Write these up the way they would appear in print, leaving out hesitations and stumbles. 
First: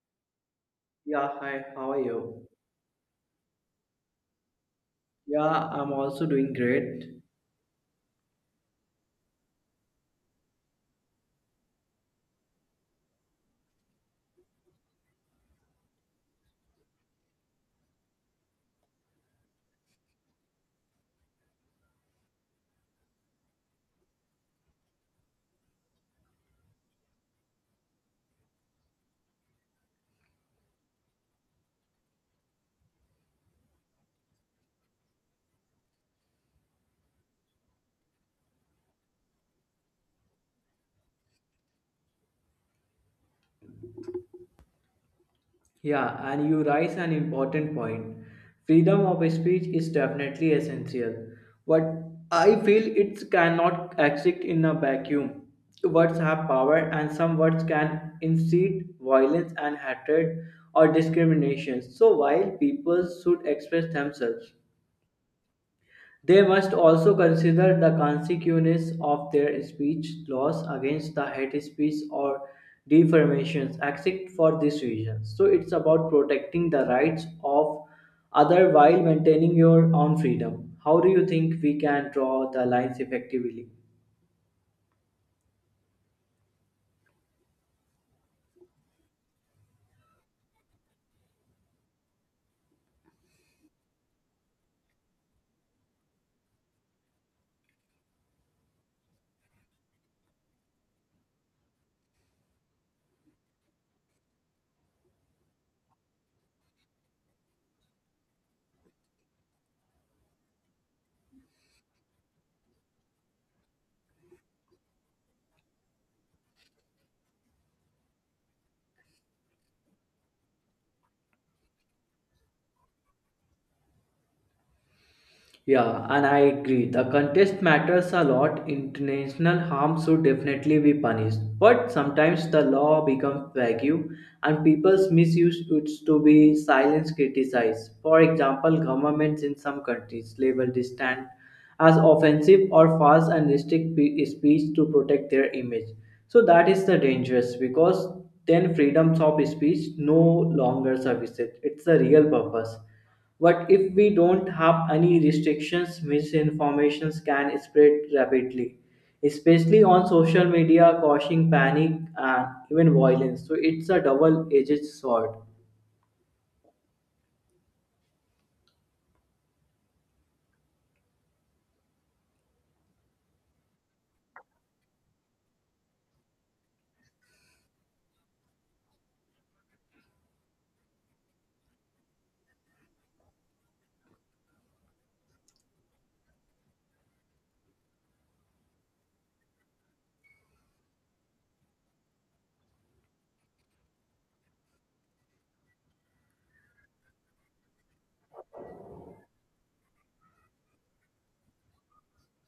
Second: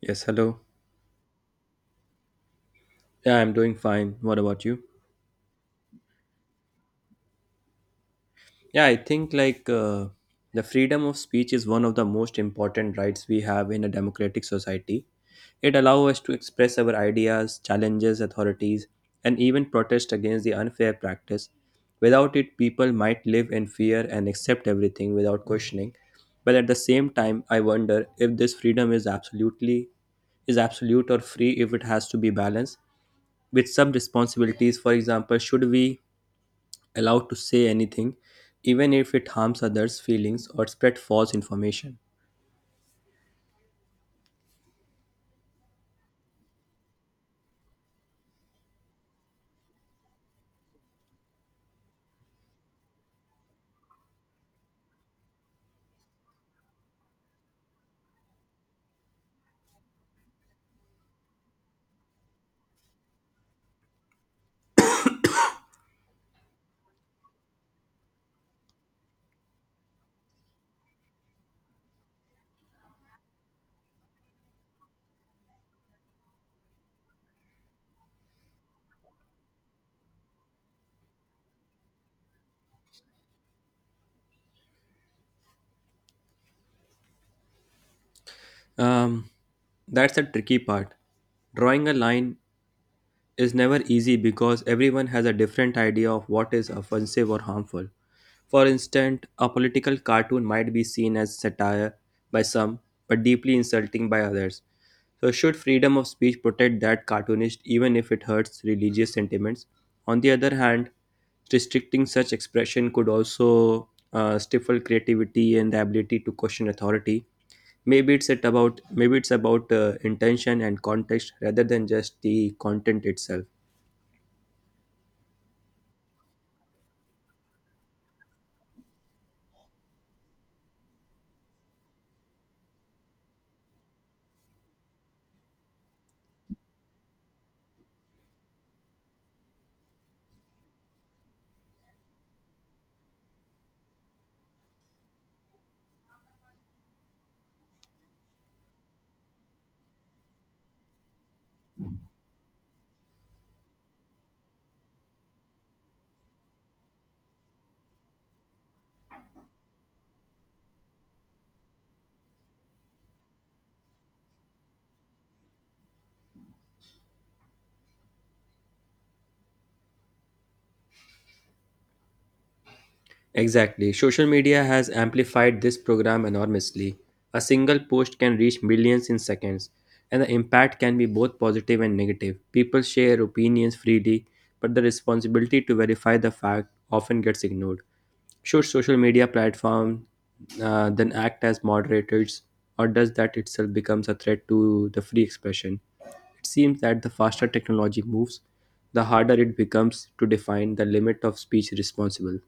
Yes, hello. Yeah, hi, how are you? Yeah, I'm doing fine. What about you? Yeah, I'm also doing great. Yeah, I think the freedom of speech is one of the most important rights we have in a democratic society. It allows us to express our ideas, challenges authorities, and even protest against the unfair practice. Without it, people might live in fear and accept everything without questioning. But at the same time, I wonder if this freedom is absolute or free if it has to be balanced with some responsibilities. For example, should we allowed to say anything, even if it harms others' feelings or spread false information. Yeah, and you raise an important point. Freedom of speech is definitely essential, but I feel it cannot exist in a vacuum. Words have power, and some words can incite violence and hatred or discrimination. So, while people should express themselves, they must also consider the consequences of their speech, laws against the hate speech or defamations, except for this reason. So it's about protecting the rights of other while maintaining your own freedom. How do you think we can draw the lines effectively? Um, that's the tricky part. Drawing a line is never easy because everyone has a different idea of what is offensive or harmful. For instance, a political cartoon might be seen as satire by some, but deeply insulting by others. So, should freedom of speech protect that cartoonist even if it hurts religious sentiments? On the other hand, restricting such expression could also stifle creativity and the ability to question authority. Maybe it's about intention and context rather than just the content itself. Yeah, and I agree. The contest matters a lot. International harm should definitely be punished. But sometimes the law becomes vague and people's misuse used to be silence criticized. For example, governments in some countries label dissent as offensive or false and restrict speech to protect their image. So that is the dangerous, because then freedoms of speech no longer services. It's the real purpose. But if we don't have any restrictions? Misinformation can spread rapidly, especially on social media, causing panic and even violence. So it's a double edged sword. Exactly. Social media has amplified this program enormously. A single post can reach millions in seconds, and the impact can be both positive and negative. People share opinions freely, but the responsibility to verify the fact often gets ignored. Should social media platform then act as moderators, or does that itself becomes a threat to the free expression? It seems that the faster technology moves, the harder it becomes to define the limit of speech responsible.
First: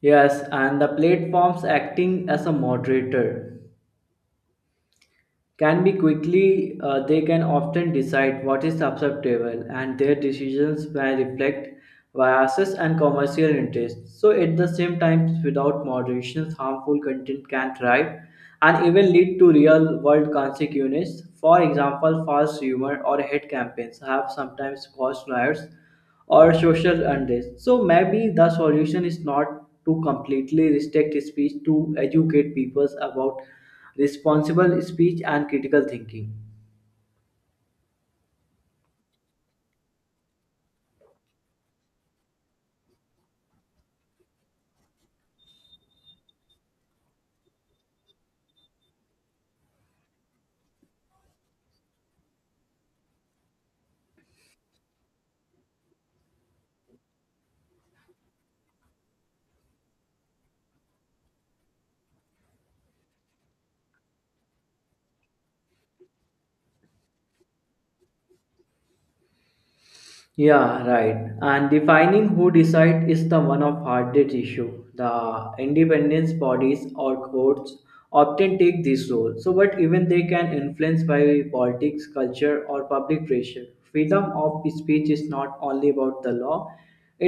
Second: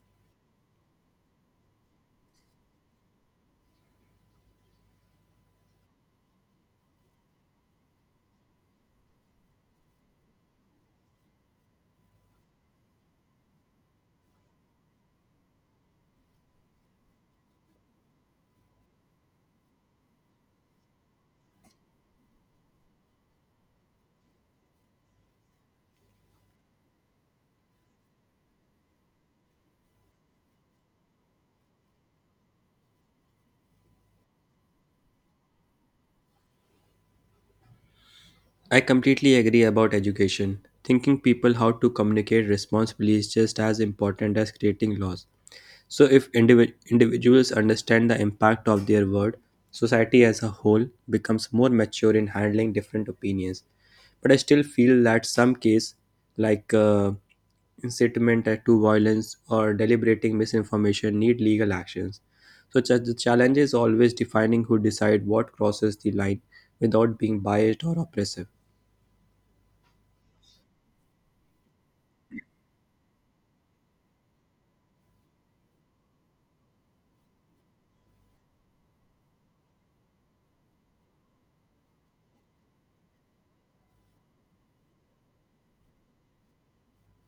Yes, and the platforms acting as a moderator can be quickly, they can often decide what is acceptable, and their decisions may reflect biases and commercial interests, so at the same time without moderation harmful content can thrive and even lead to real world consequences. For example, false humor or hate campaigns have sometimes caused riots or social unrest. So maybe the solution is not to completely restrict speech, to educate people about responsible speech and critical thinking. I completely agree about education. Thinking people how to communicate responsibly is just as important as creating laws. So, if individuals understand the impact of their word, society as a whole becomes more mature in handling different opinions. But I still feel that some case, like uh, incitement to violence or deliberating misinformation, need legal actions. So the challenge is always defining who decide what crosses the line without being biased or oppressive. Yeah, right. And defining who decide is the one of hardest issue. The independence bodies or courts often take this role. So, but even they can influence by politics, culture, or public pressure. Freedom of speech is not only about the law;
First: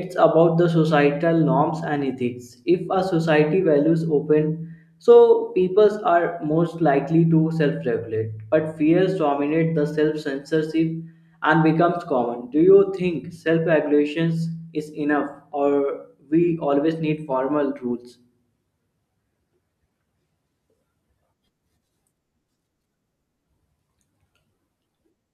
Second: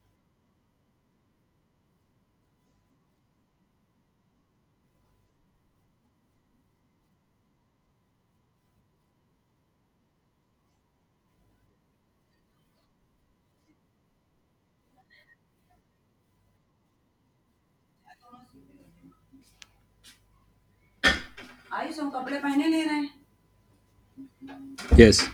it's about the societal norms and ethics. If a society values open, so peoples are most likely to self-regulate. But fears dominate the self-censorship and becomes common. Do you think self regulation is enough, or we always need formal rules? Yes,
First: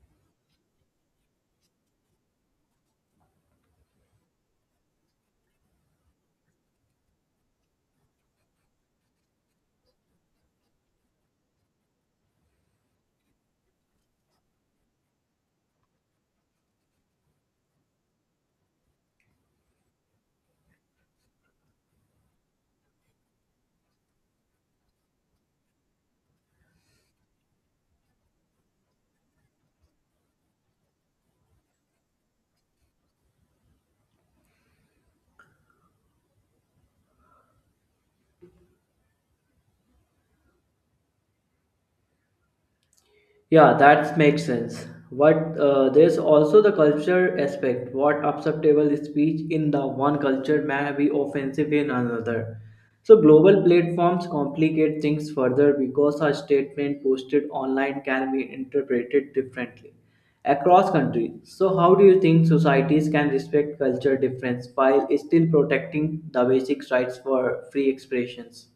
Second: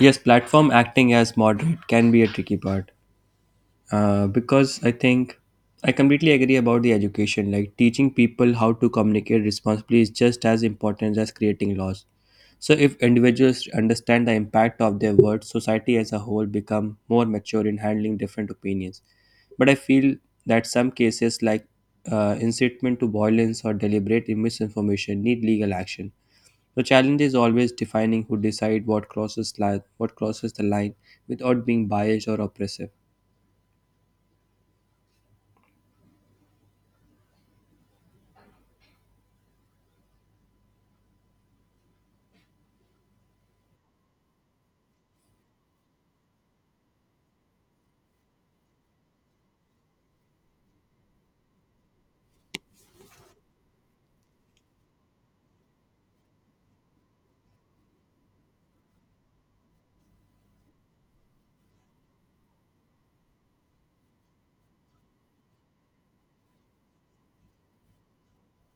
yes, platform acting as moderate can be a tricky part because I completely agree about the education. Like teaching people how to communicate responsibly is just as important as creating laws. So if individuals understand the impact of their words, society as a whole become more mature in handling different opinions. But I feel that some cases like incitement to violence or deliberate misinformation need legal action. The challenge is always defining who decide what crosses the line without being biased or oppressive. Yeah, that makes sense. But there's also the culture aspect. What acceptable speech in the one culture may be offensive in another. So global platforms complicate things further because a statement posted online can be interpreted differently across countries. So how do you think societies can respect culture difference while still protecting the basic rights for free expressions?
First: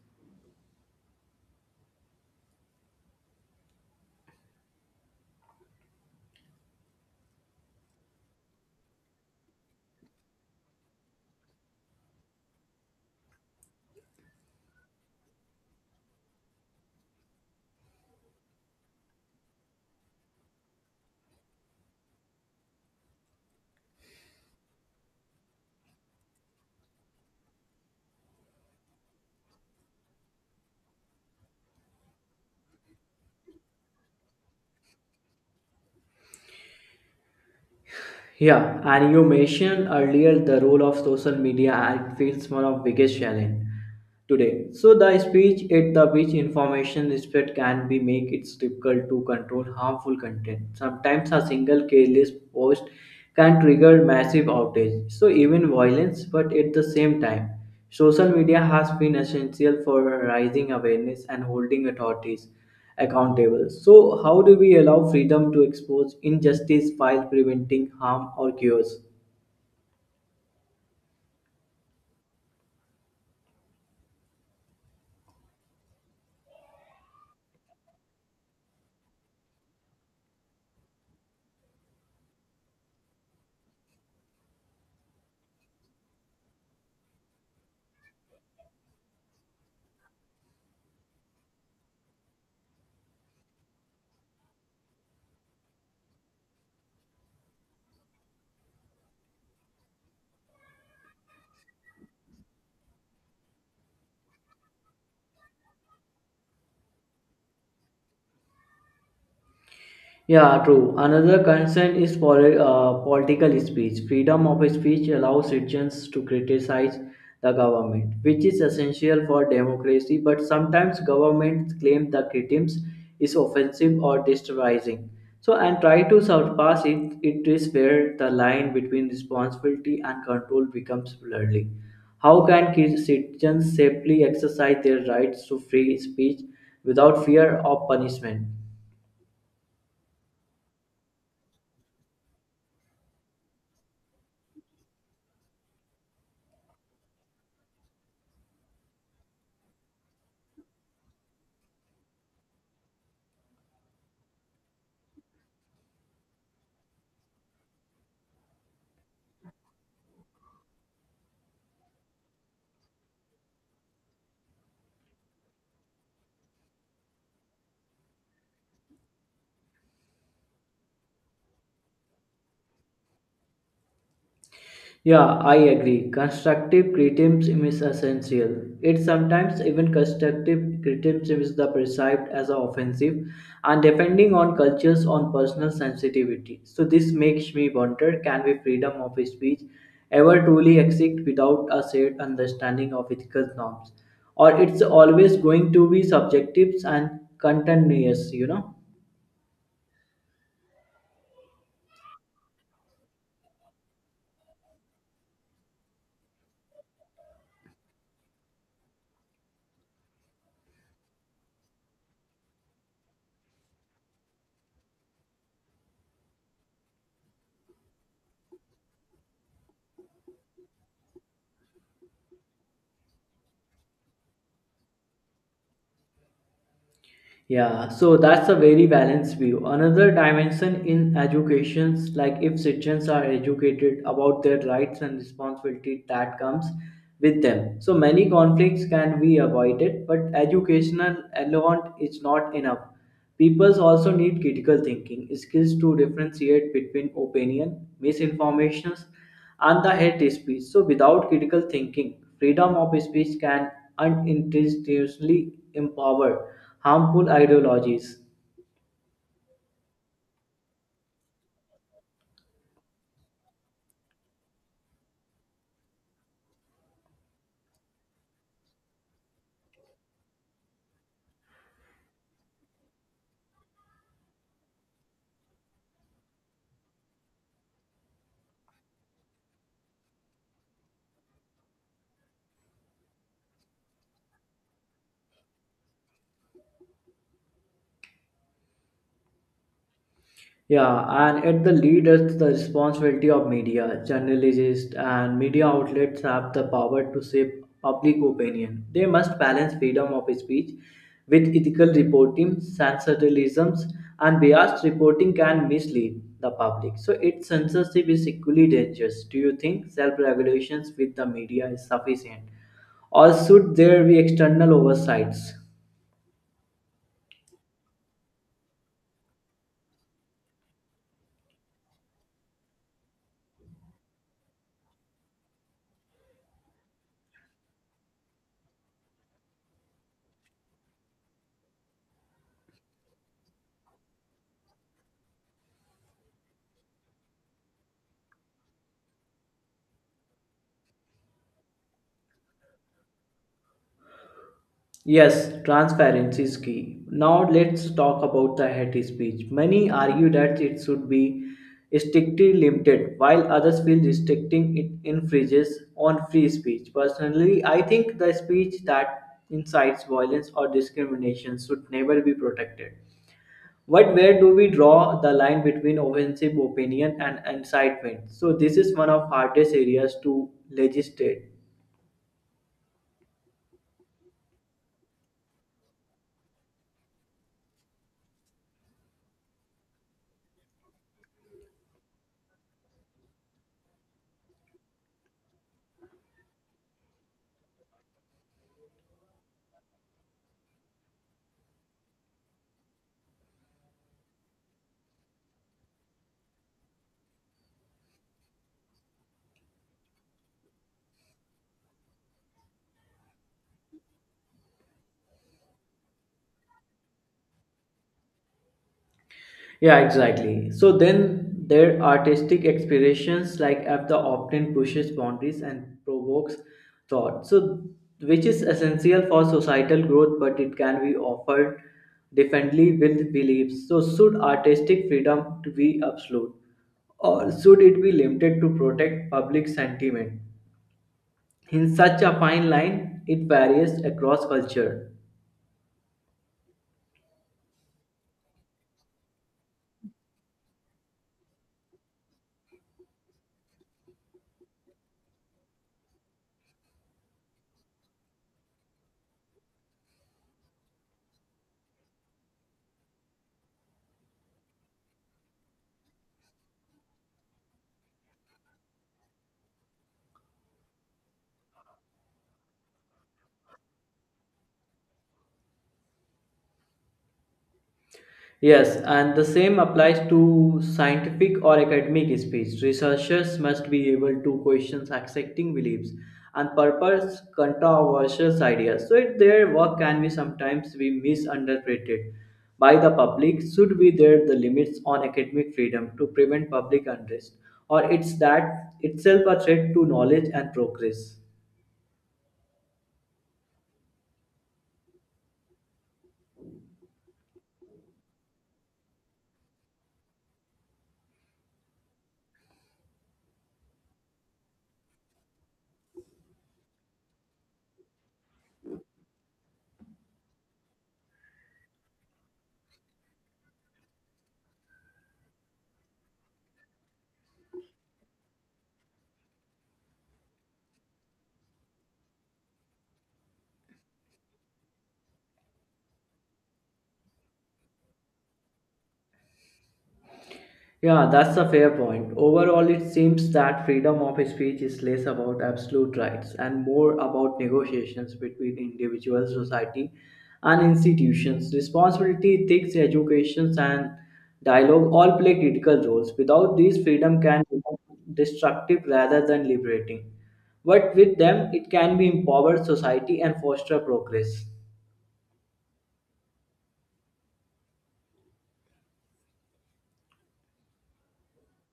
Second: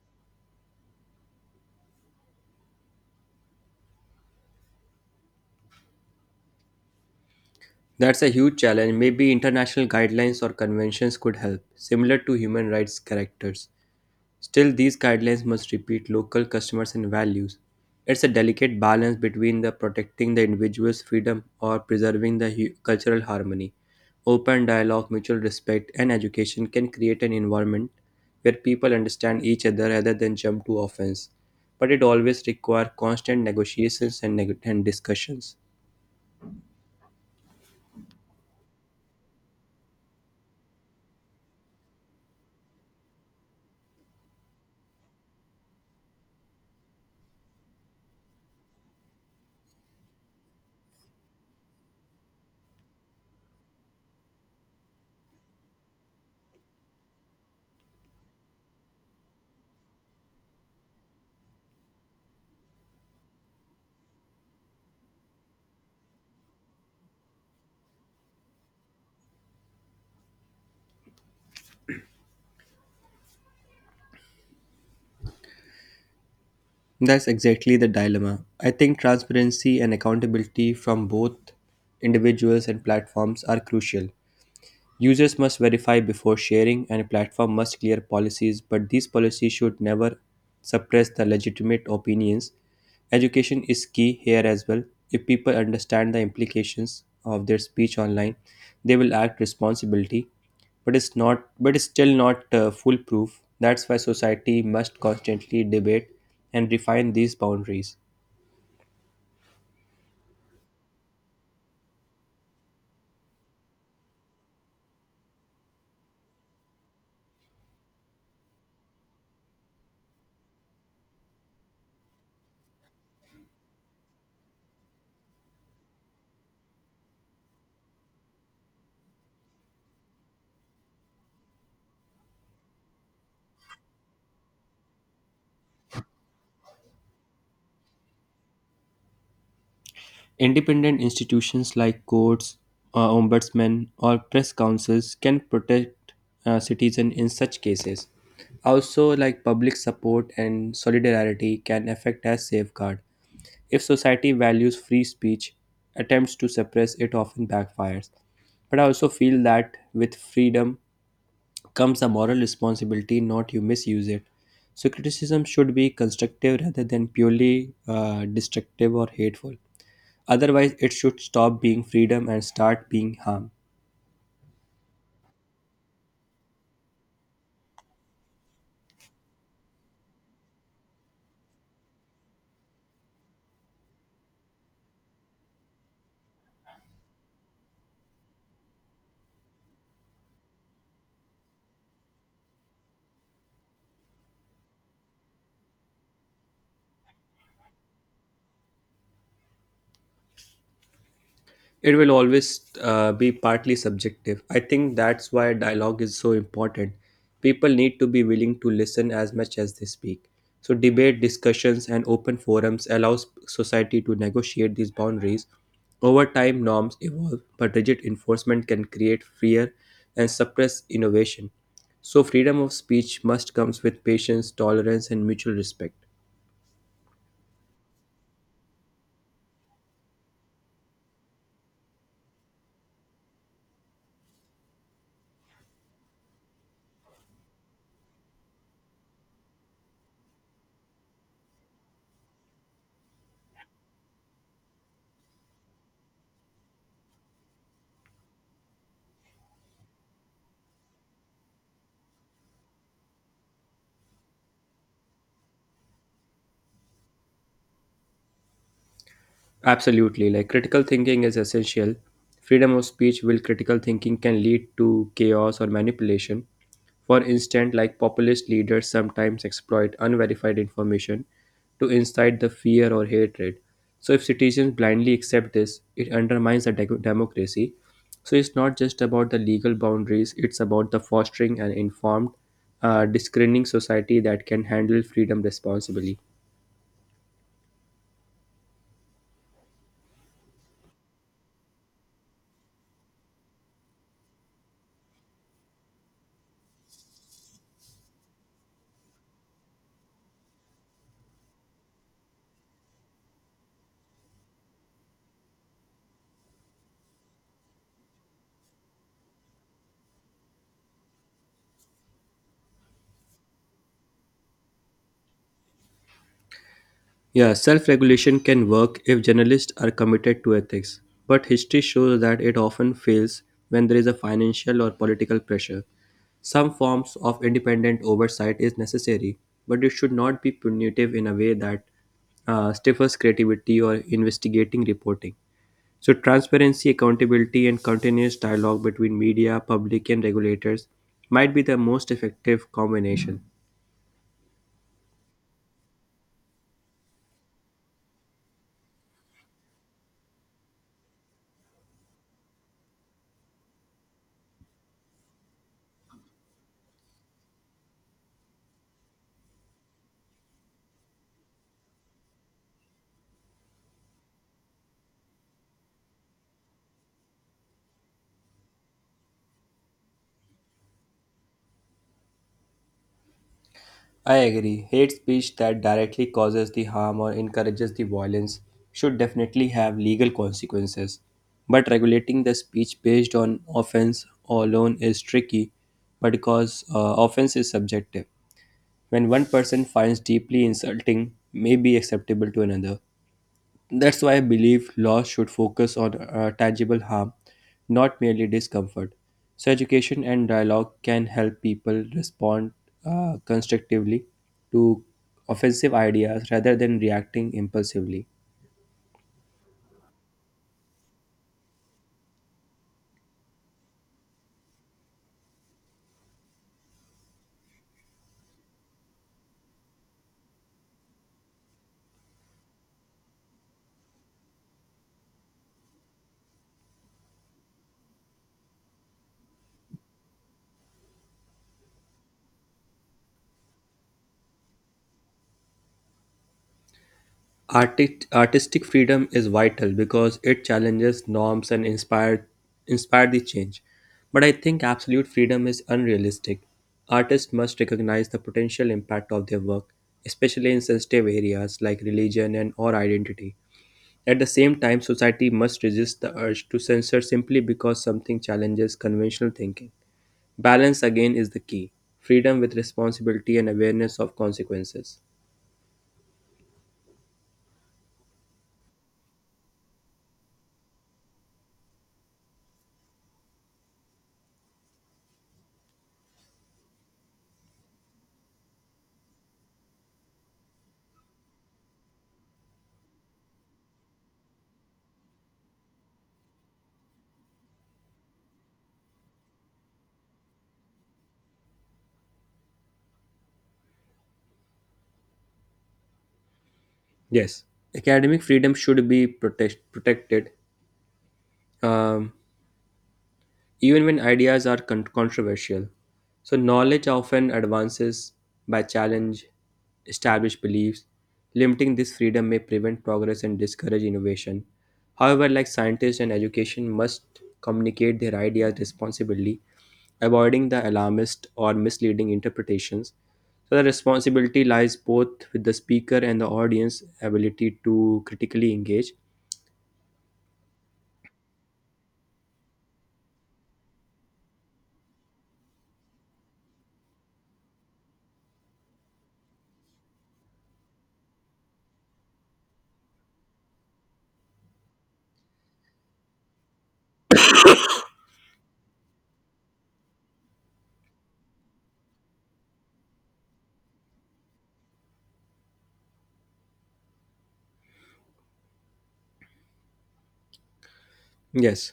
That's a huge challenge. Maybe international guidelines or conventions could help, similar to human rights characters. Still, these guidelines must repeat local customers and values. It's a delicate balance between the protecting the individual's freedom or preserving the cultural harmony. Open dialogue, mutual respect, and education can create an environment where people understand each other rather than jump to offense. But it always requires constant negotiations and discussions. Yeah, and you mentioned earlier the role of social media, and it feels one of biggest challenge today. So the speech at the which information spread can be make it difficult to control harmful content. Sometimes a single careless post can trigger massive outrage, so even violence. But at the same time, social media has been essential for raising awareness and holding authorities accountable. So, how do we allow freedom to expose injustice while preventing harm or chaos? That's exactly the dilemma. I think transparency and accountability from both individuals and platforms are crucial. Users must verify before sharing, and a platform must clear policies, but these policies should never suppress the legitimate opinions. Education is key here as well. If people understand the implications of their speech online, they will act responsibility. But it's still not foolproof. That's why society must constantly debate and refine these boundaries. Yeah, true. Another concern is political speech. Freedom of speech allows citizens to criticize the government, which is essential for democracy. But sometimes governments claim the criticism is offensive or disturbing. So, and try to surpass it. It is where the line between responsibility and control becomes blurry. How can citizens safely exercise their rights to free speech without fear of punishment? Independent institutions like courts, ombudsmen, or press councils can protect citizens in such cases. Also, like public support and solidarity can affect as safeguard. If society values free speech, attempts to suppress it often backfires. But I also feel that with freedom comes a moral responsibility not you misuse it. So criticism should be constructive rather than purely destructive or hateful. Otherwise, it should stop being freedom and start being harm. Yeah, I agree. Constructive criticism is essential. It sometimes even constructive criticism is the perceived as a offensive, and depending on cultures on personal sensitivity. So this makes me wonder, can we freedom of speech ever truly exist without a shared understanding of ethical norms? Or it's always going to be subjective and continuous? It will always be partly subjective. I think that's why dialogue is so important. People need to be willing to listen as much as they speak. So, debate, discussions, and open forums allows society to negotiate these boundaries. Over time, norms evolve, but rigid enforcement can create fear and suppress innovation. So, freedom of speech must comes with patience, tolerance, and mutual respect. Yeah, so that's a very balanced view. Another dimension in educations, like if citizens are educated about their rights and responsibility that comes with them. So many conflicts can be avoided, but educational alone is not enough. People also need critical thinking skills to differentiate between opinion, misinformations, and the hate speech. So, without critical thinking, freedom of speech can unintentionally empower harmful ideologies. Absolutely. Like critical thinking is essential. Freedom of speech will critical thinking can lead to chaos or manipulation. For instance, like populist leaders sometimes exploit unverified information to incite the fear or hatred. So if citizens blindly accept this, it undermines the democracy. So it's not just about the legal boundaries, it's about the fostering an informed, discerning society that can handle freedom responsibly. Yeah, and at the lead is the responsibility of media, journalists, and media outlets have the power to shape public opinion. They must balance freedom of speech with ethical reporting. Sensationalism and biased reporting can mislead the public. So, its censorship is equally dangerous. Do you think self regulations with the media is sufficient, or should there be external oversights? Yeah, self regulation can work if journalists are committed to ethics, but history shows that it often fails when there is a financial or political pressure. Some forms of independent oversight is necessary, but it should not be punitive in a way that stifles creativity or investigating reporting. So, transparency, accountability, and continuous dialogue between media, public, and regulators might be the most effective combination. Yes, transparency is key. Now let's talk about the hate speech. Many argue that it should be strictly limited, while others feel restricting it infringes on free speech. Personally, I think the speech that incites violence or discrimination should never be protected. But where do we draw the line between offensive opinion and incitement? So this is one of hardest areas to legislate. I agree. Hate speech that directly causes the harm or encourages the violence should definitely have legal consequences. But regulating the speech based on offense alone is tricky because offense is subjective. When one person finds deeply insulting may be acceptable to another, that's why I believe laws should focus on tangible harm, not merely discomfort. So, education and dialogue can help people respond constructively to offensive ideas rather than reacting impulsively. Yeah, exactly. So then their artistic expressions like F the often pushes boundaries and provokes thought. So which is essential for societal growth, but it can be offered differently with beliefs. So should artistic freedom to be absolute, or should it be limited to protect public sentiment? In such a fine line, it varies across culture. Artistic freedom is vital because it challenges norms and inspire the change. But I think absolute freedom is unrealistic. Artists must recognize the potential impact of their work, especially in sensitive areas like religion and or identity. At the same time, society must resist the urge to censor simply because something challenges conventional thinking. Balance again is the key. Freedom with responsibility and awareness of consequences. Yes, and the same applies to scientific or academic speech. Researchers must be able to question accepting beliefs and purpose controversial ideas. So if their work can be sometimes be misinterpreted by the public, should be there the limits on academic freedom to prevent public unrest, or it's that itself a threat to knowledge and progress. Yes, academic freedom should be protected um, even when ideas are controversial. So, knowledge often advances by challenge established beliefs. Limiting this freedom may prevent progress and discourage innovation. However, like scientists and education must communicate their ideas responsibly, avoiding the alarmist or misleading interpretations. So the responsibility lies both with the speaker and the audience ability to critically engage. Yeah, that's a fair point. Overall, it seems that freedom of speech is less about absolute rights and more about negotiations between individuals, society and institutions. Responsibility, ethics, education, and dialogue all play critical roles. Without these, freedom can become destructive rather than liberating. But with them, it can be empower society and foster progress. Yes,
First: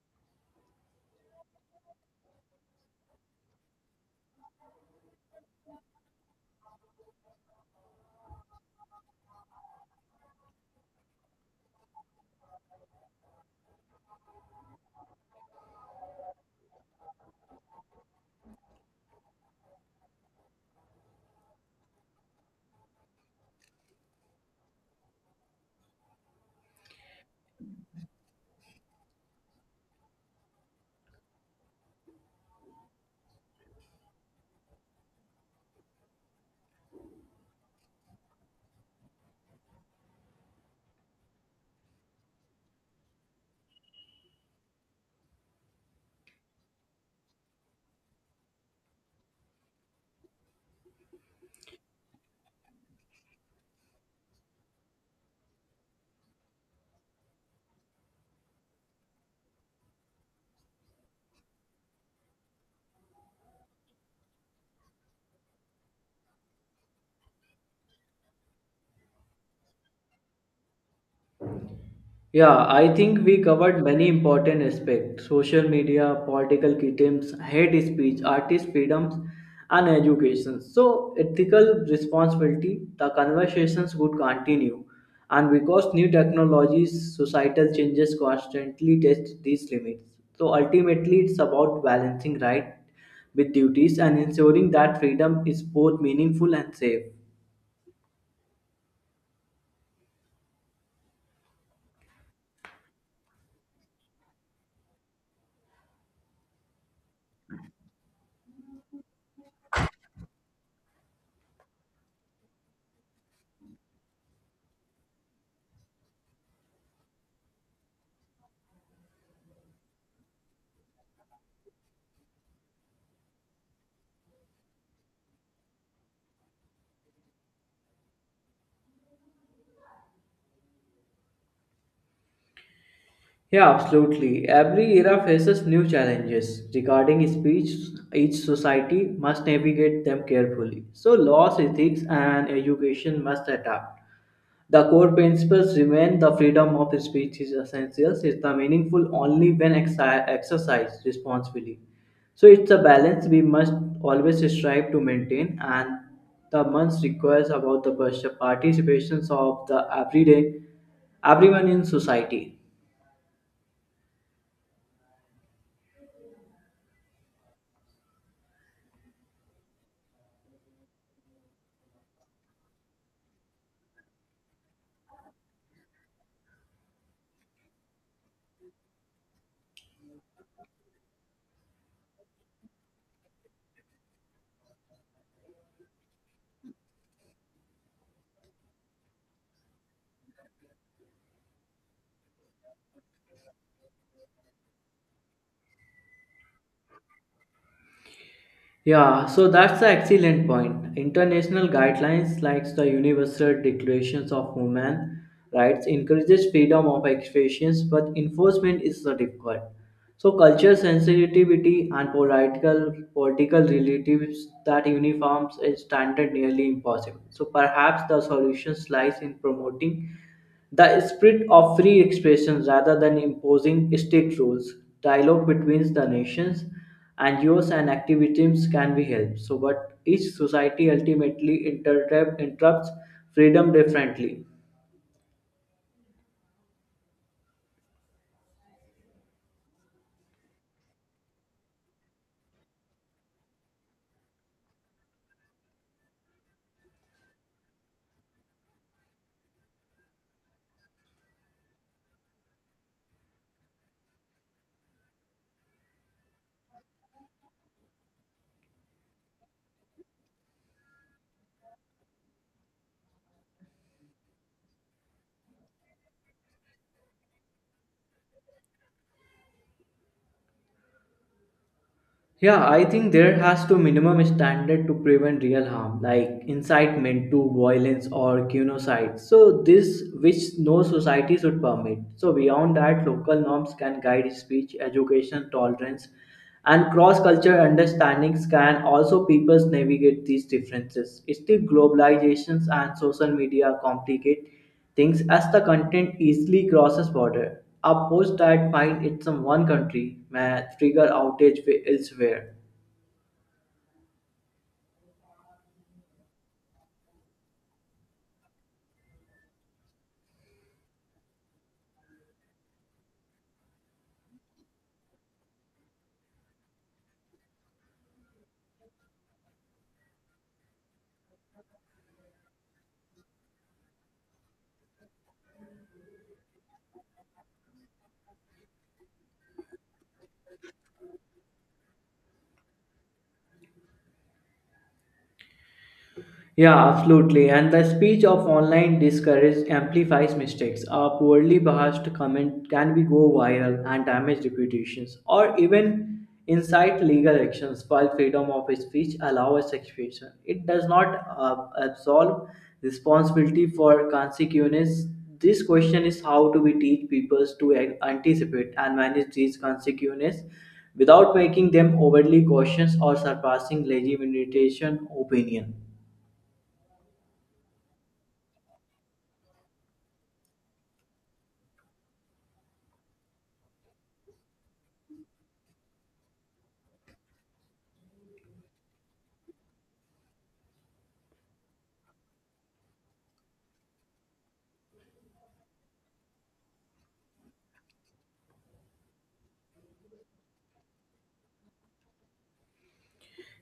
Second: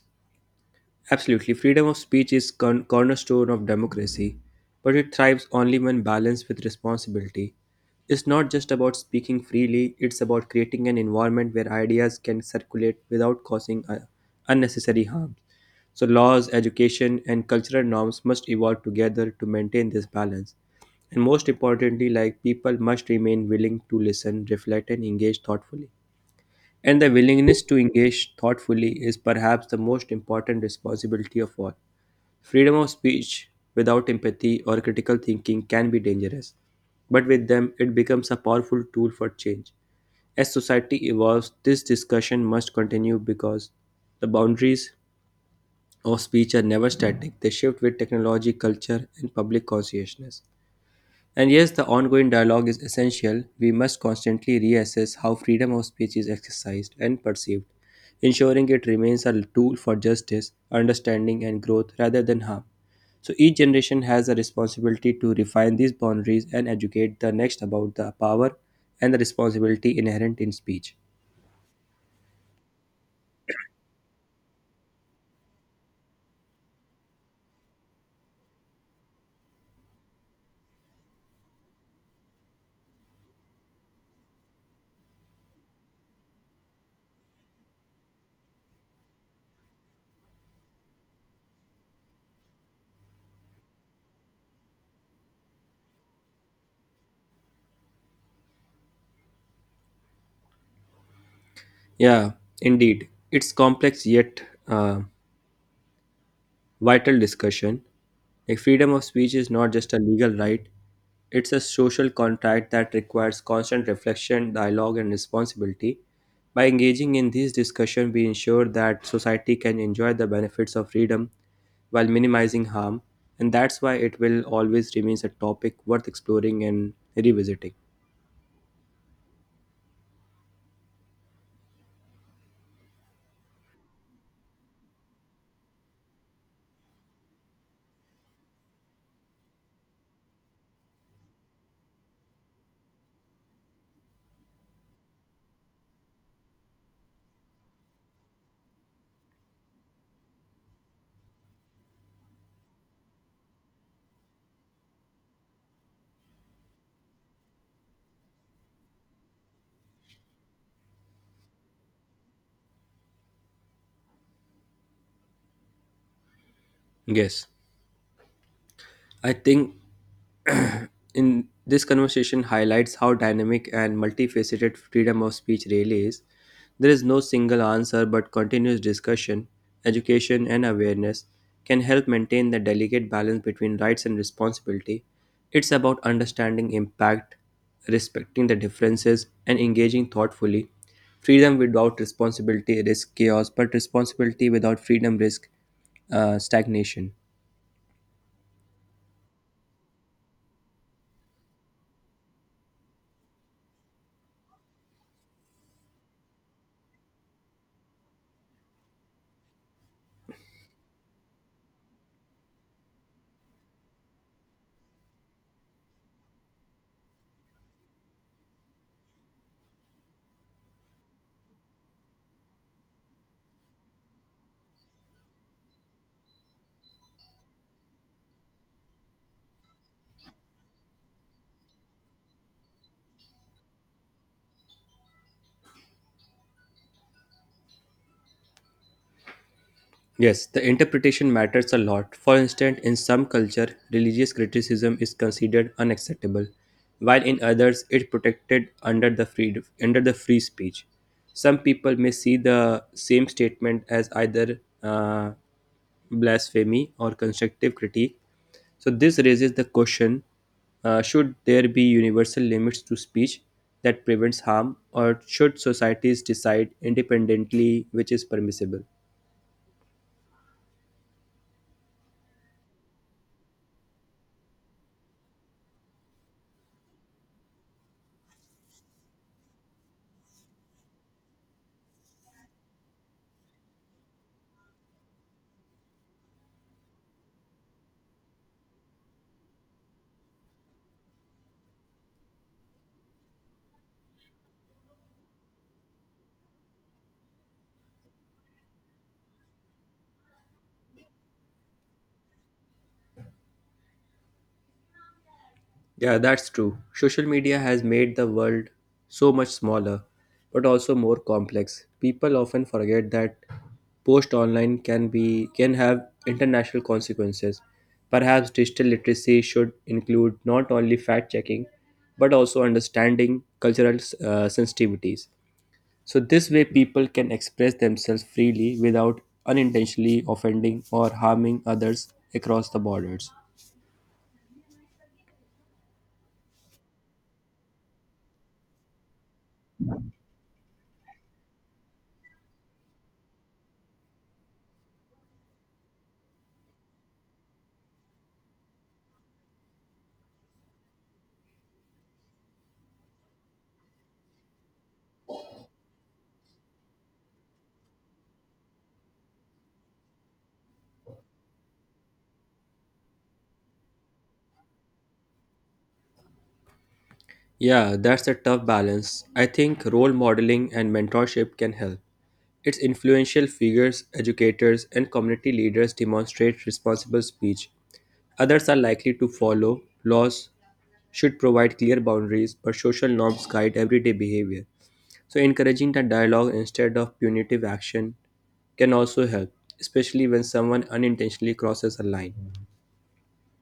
absolutely. Freedom of speech is cornerstone of democracy, but it thrives only when balanced with responsibility. It's not just about speaking freely, it's about creating an environment where ideas can circulate without causing unnecessary harm. So laws, education, and cultural norms must evolve together to maintain this balance. And most importantly, like people must remain willing to listen, reflect, and engage thoughtfully. And the willingness to engage thoughtfully is perhaps the most important responsibility of all. Freedom of speech without empathy or critical thinking can be dangerous, but with them, it becomes a powerful tool for change. As society evolves, this discussion must continue because the boundaries of speech are never static, they shift with technology, culture, and public consciousness. And yes, the ongoing dialogue is essential. We must constantly reassess how freedom of speech is exercised and perceived, ensuring it remains a tool for justice, understanding, and growth rather than harm. So each generation has a responsibility to refine these boundaries and educate the next about the power and the responsibility inherent in speech. Yeah, I think we covered many important aspects: social media, political items, hate speech, artist freedoms, and education. So, ethical responsibility, the conversations would continue. And because new technologies, societal changes constantly test these limits. So, ultimately, it's about balancing right with duties and ensuring that freedom is both meaningful and safe. Yeah, indeed. It's complex yet uh, vital discussion. Like freedom of speech is not just a legal right, it's a social contract that requires constant reflection, dialogue, and responsibility. By engaging in these discussions, we ensure that society can enjoy the benefits of freedom while minimizing harm, and that's why it will always remains a topic worth exploring and revisiting. Yeah, absolutely. Every era faces new challenges regarding speech. Each society must navigate them carefully. So, laws, ethics, and education must adapt. The core principles remain: the freedom of speech is essential, is the meaningful only when exercised responsibly. So, it's a balance we must always strive to maintain, and the month requires about the participation of the everyday everyone in society. Yes, I think in this conversation highlights how dynamic and multifaceted freedom of speech really is. There is no single answer, but continuous discussion, education, and awareness can help maintain the delicate balance between rights and responsibility. It's about understanding impact, respecting the differences, and engaging thoughtfully. Freedom without responsibility risks chaos, but responsibility without freedom risks stagnation. Yeah, so that's the excellent point. International guidelines like the Universal Declarations of Human Rights encourages freedom of expressions, but enforcement is so difficult. So cultural sensitivity and political relatives that uniforms is standard nearly impossible. So perhaps the solution lies in promoting the spirit of free expression rather than imposing strict rules. Dialogue between the nations, NGOs, and activists can be helped. So, but each society ultimately interrupts freedom differently. Yes, the interpretation matters a lot. For instance, in some culture, religious criticism is considered unacceptable, while in others it protected under the free speech. Some people may see the same statement as either blasphemy or constructive critique. So this raises the question: should there be universal limits to speech that prevents harm, or should societies decide independently which is permissible? Yeah, I think there has to minimum standard to prevent real harm, like incitement to violence or genocide. So this which no society should permit. So beyond that, local norms can guide speech, education, tolerance, and cross-cultural understandings can also peoples navigate these differences. Still, globalizations and social media complicate things as the content easily crosses border. A post that finds it in one country may trigger outage elsewhere. Yeah, that's true. Social media has made the world so much smaller, but also more complex. People often forget that post online can be can have international consequences. Perhaps digital literacy should include not only fact checking, but also understanding cultural sensitivities. So this way, people can express themselves freely without unintentionally offending or harming others across the borders. Yeah, absolutely. And the speech of online discourage amplifies mistakes. A poorly biased comment can be go viral and damage reputations or even incite legal actions, while freedom of speech allows expression. It does not absolve responsibility for consequences. This question is how do we teach people to anticipate and manage these consequences without making them overly cautious or surpassing legitimate opinion. Yeah, that's a tough balance. I think role modeling and mentorship can help. Its influential figures, educators, and community leaders demonstrate responsible speech. Others are likely to follow. Laws should provide clear boundaries, but social norms guide everyday behavior. So, encouraging the dialogue instead of punitive action can also help, especially when someone unintentionally crosses a line.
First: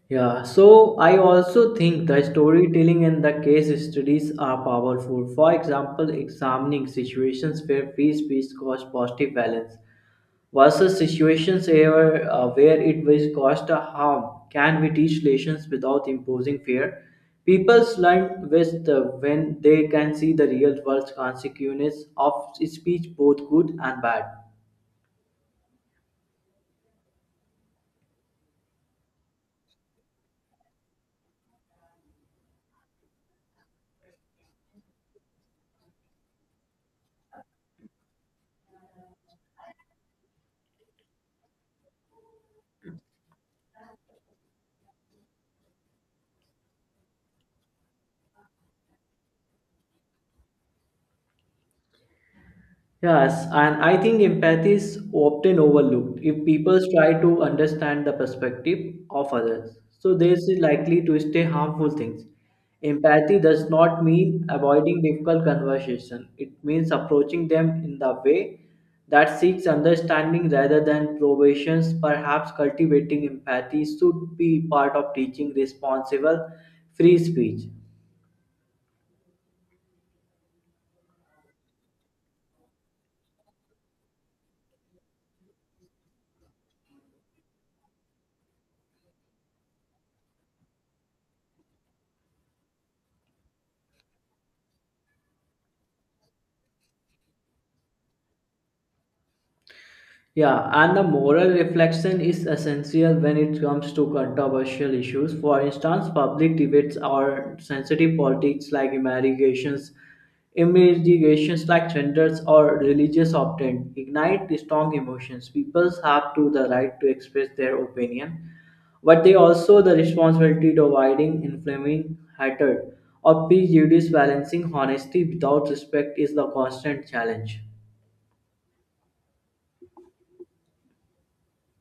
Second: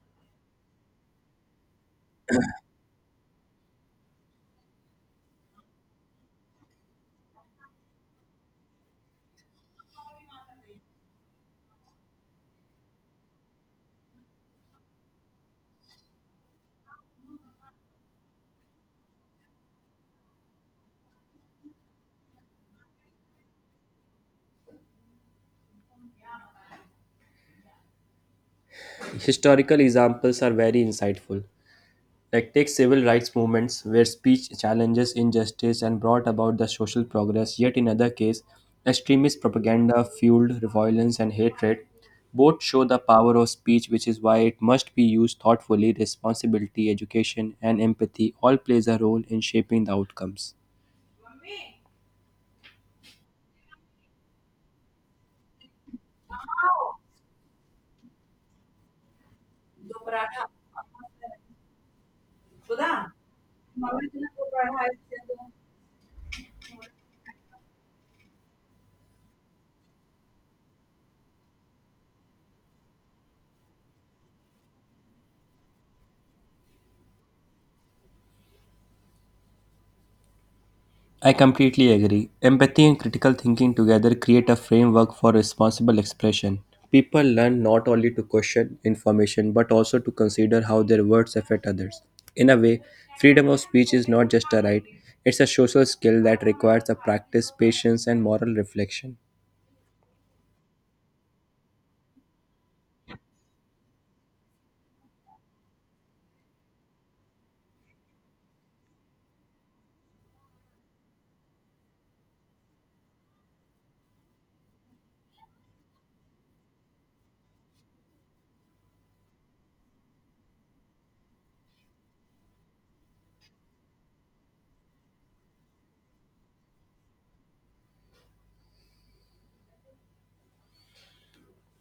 Yeah, so I also think the storytelling and the case studies are powerful. For example, examining situations where free speech caused positive balance versus situations where it will cause a harm, can we teach lessons without imposing fear. People learn best when they can see the real world consequences of speech, both good and bad. Historical examples are very insightful. Like take civil rights movements where speech challenges injustice and brought about the social progress, yet in other case, extremist propaganda fueled violence and hatred. Both show the power of speech, which is why it must be used thoughtfully. Responsibility, education, and empathy all plays a role in shaping the outcomes. Yes, and I think empathy is often overlooked. If people try to understand the perspective of others, so they is likely to stay harmful things. Empathy does not mean avoiding difficult conversation. It means approaching them in the way that seeks understanding rather than probations. Perhaps cultivating empathy should be part of teaching responsible free speech. I completely agree. Empathy and critical thinking together create a framework for responsible expression. People learn not only to question information but also to consider how their words affect others. In a way, freedom of speech is not just a right, it's a social skill that requires a practice, patience, and moral reflection. Yeah, and the moral reflection is essential when it comes to controversial issues. For instance, public debates or sensitive politics like immigrations like genders or religious often ignite strong emotions. People have to the right to express their opinion, but they also the responsibility to avoiding inflaming hatred or prejudice. Balancing honesty without respect is the constant challenge.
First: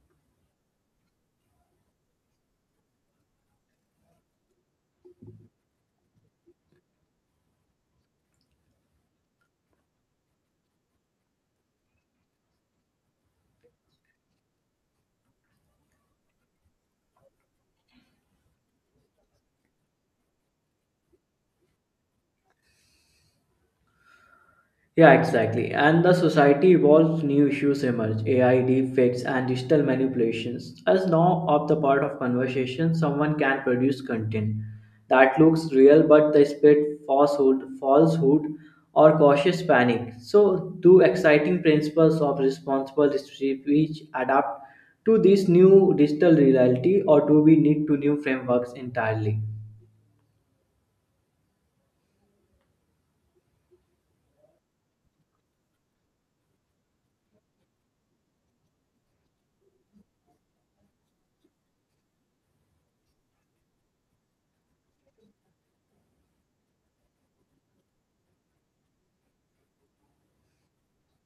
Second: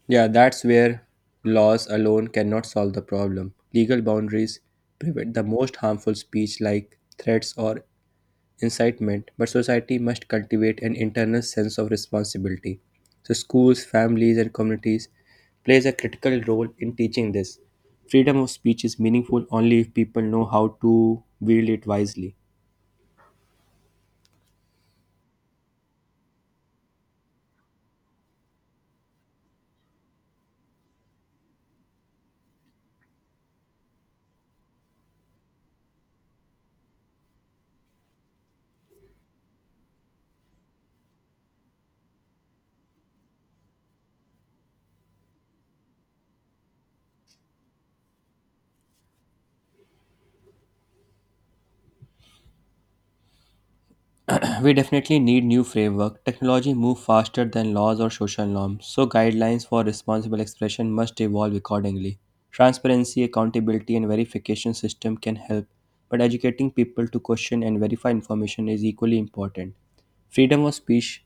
Yeah, that's where laws alone cannot solve the problem. Legal boundaries prevent the most harmful speech like threats or incitement, but society must cultivate an internal sense of responsibility. So schools, families, and communities plays a critical role in teaching this. Freedom of speech is meaningful only if people know how to wield it wisely. Yeah, exactly. And the society evolves, new issues emerge. AI, deepfakes, and digital manipulations. As now of the part of conversation, someone can produce content that looks real but they spread falsehood or cautious panic. So, two exciting principles of responsible speech adapt to this new digital reality, or do we need to new frameworks entirely? We definitely need new framework. Technology moves faster than laws or social norms, so guidelines for responsible expression must evolve accordingly. Transparency, accountability, and verification system can help, but educating people to question and verify information is equally important. Freedom of speech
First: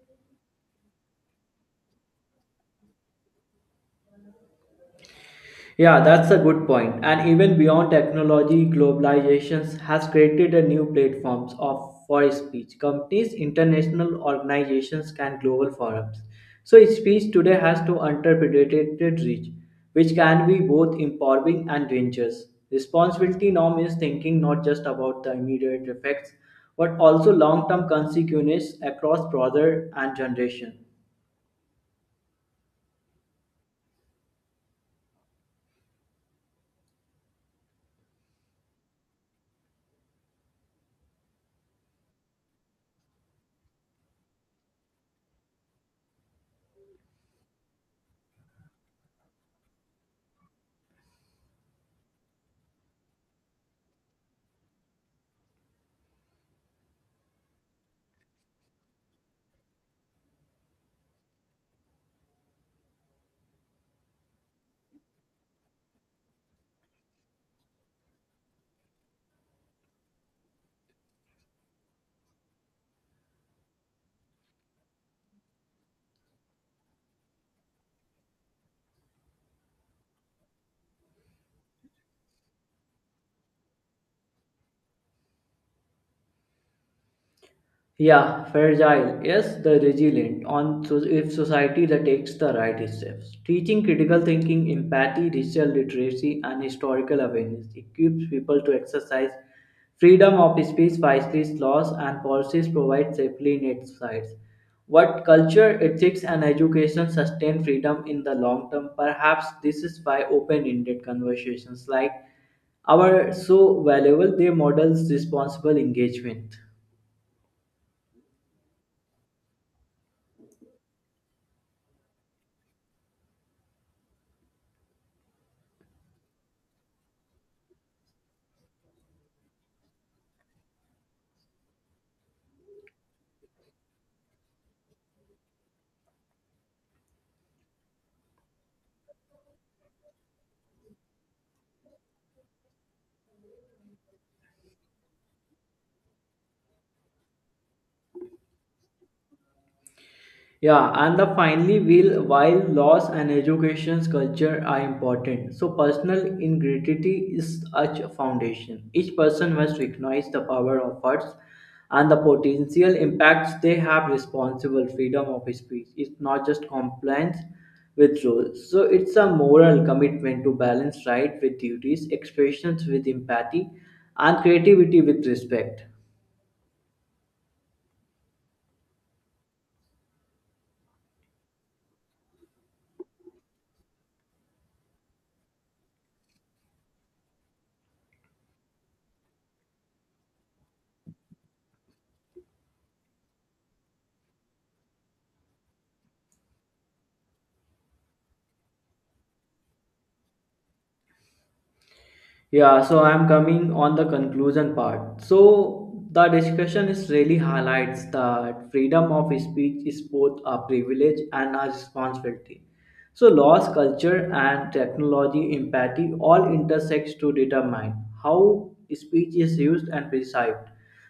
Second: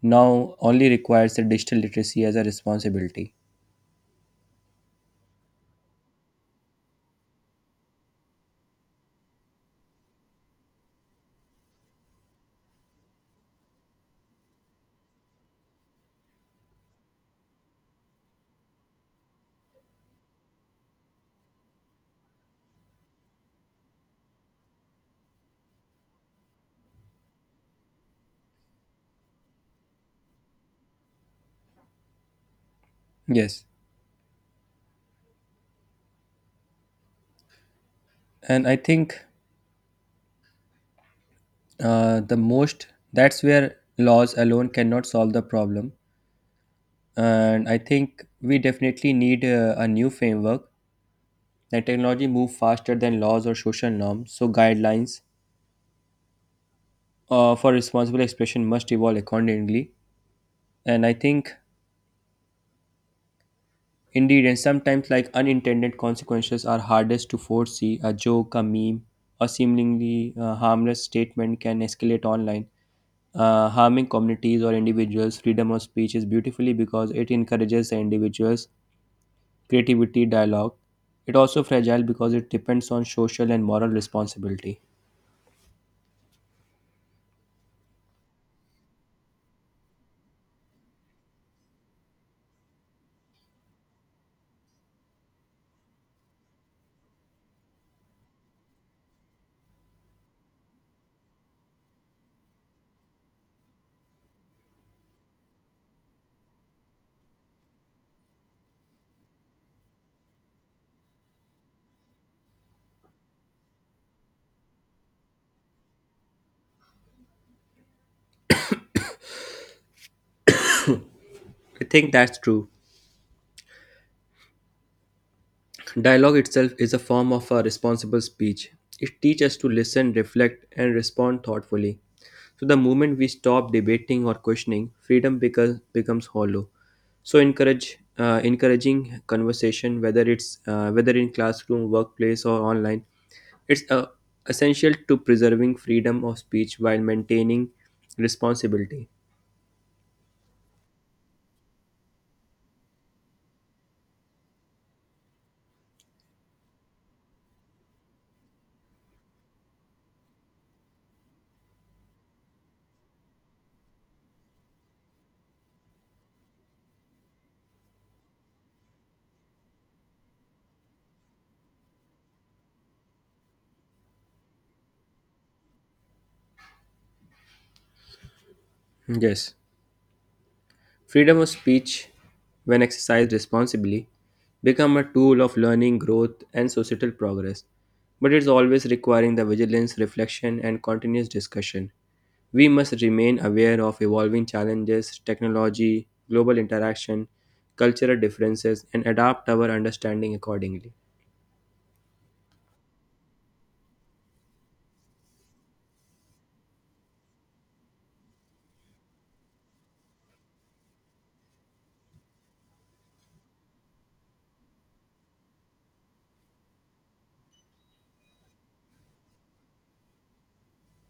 now only requires the digital literacy as a responsibility. Yeah, that's a good point. And even beyond technology, globalization has created a new platforms of for speech. Companies, international organizations, and global forums. So speech today has to interpreted reach, which can be both empowering and dangerous. Responsibility norm is thinking not just about the immediate effects, but also long-term consequences across broader and generation. Yes, and I think the most that's where laws alone cannot solve the problem. And I think we definitely need a new framework that technology move faster than laws or social norms, so guidelines for responsible expression must evolve accordingly. And I think indeed, and sometimes like unintended consequences are hardest to foresee. A joke, a meme, a seemingly harmless statement can escalate online, harming communities or individuals. Freedom of speech is beautifully because it encourages the individuals creativity, dialogue. It also fragile because it depends on social and moral responsibility. Yeah, fragile. Yes, the resilient. On so if society that takes the right steps, teaching critical thinking, empathy, digital literacy, and historical awareness equips people to exercise freedom of speech, vices, laws, and policies provide safely net sides. What culture, ethics, and education sustain freedom in the long term? Perhaps this is why open-ended conversations like our so valuable they models responsible engagement. I think that's true. Dialogue itself is a form of a responsible speech. It teaches us to listen, reflect, and respond thoughtfully. So the moment we stop debating or questioning, freedom becomes hollow. So encourage encouraging conversation, whether in classroom, workplace, or online, it's essential to preserving freedom of speech while maintaining responsibility. Yeah, and the finally will while laws and education's culture are important, so personal integrity is such a foundation. Each person must recognize the power of words and the potential impacts they have responsible freedom of speech is not just compliance with rules. So it's a moral commitment to balance right with duties, expressions with empathy, and creativity with respect. Yes, freedom of speech, when exercised responsibly, become a tool of learning, growth, and societal progress. But it's always requiring the vigilance, reflection, and continuous discussion. We must remain aware of evolving challenges, technology, global interaction, cultural differences, and adapt our understanding accordingly. Yeah, so I'm coming on the conclusion part. So the discussion is really highlights that freedom of speech is both a privilege and a responsibility. So laws, culture, and technology, empathy all intersects to determine how speech is used and perceived.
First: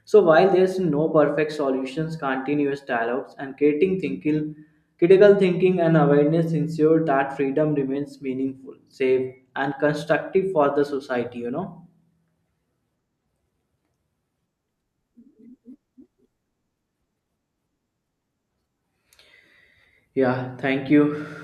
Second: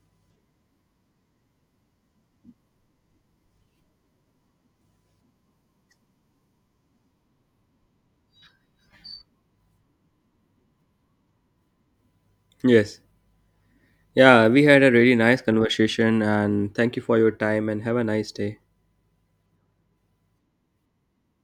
So while there's no perfect solutions, continuous dialogues and creating thinking, critical thinking and awareness ensure that freedom remains meaningful, safe, and constructive for the society. Yes. Yeah, we had a really nice conversation, and thank you for your time, and have a nice day. Yeah. Thank you.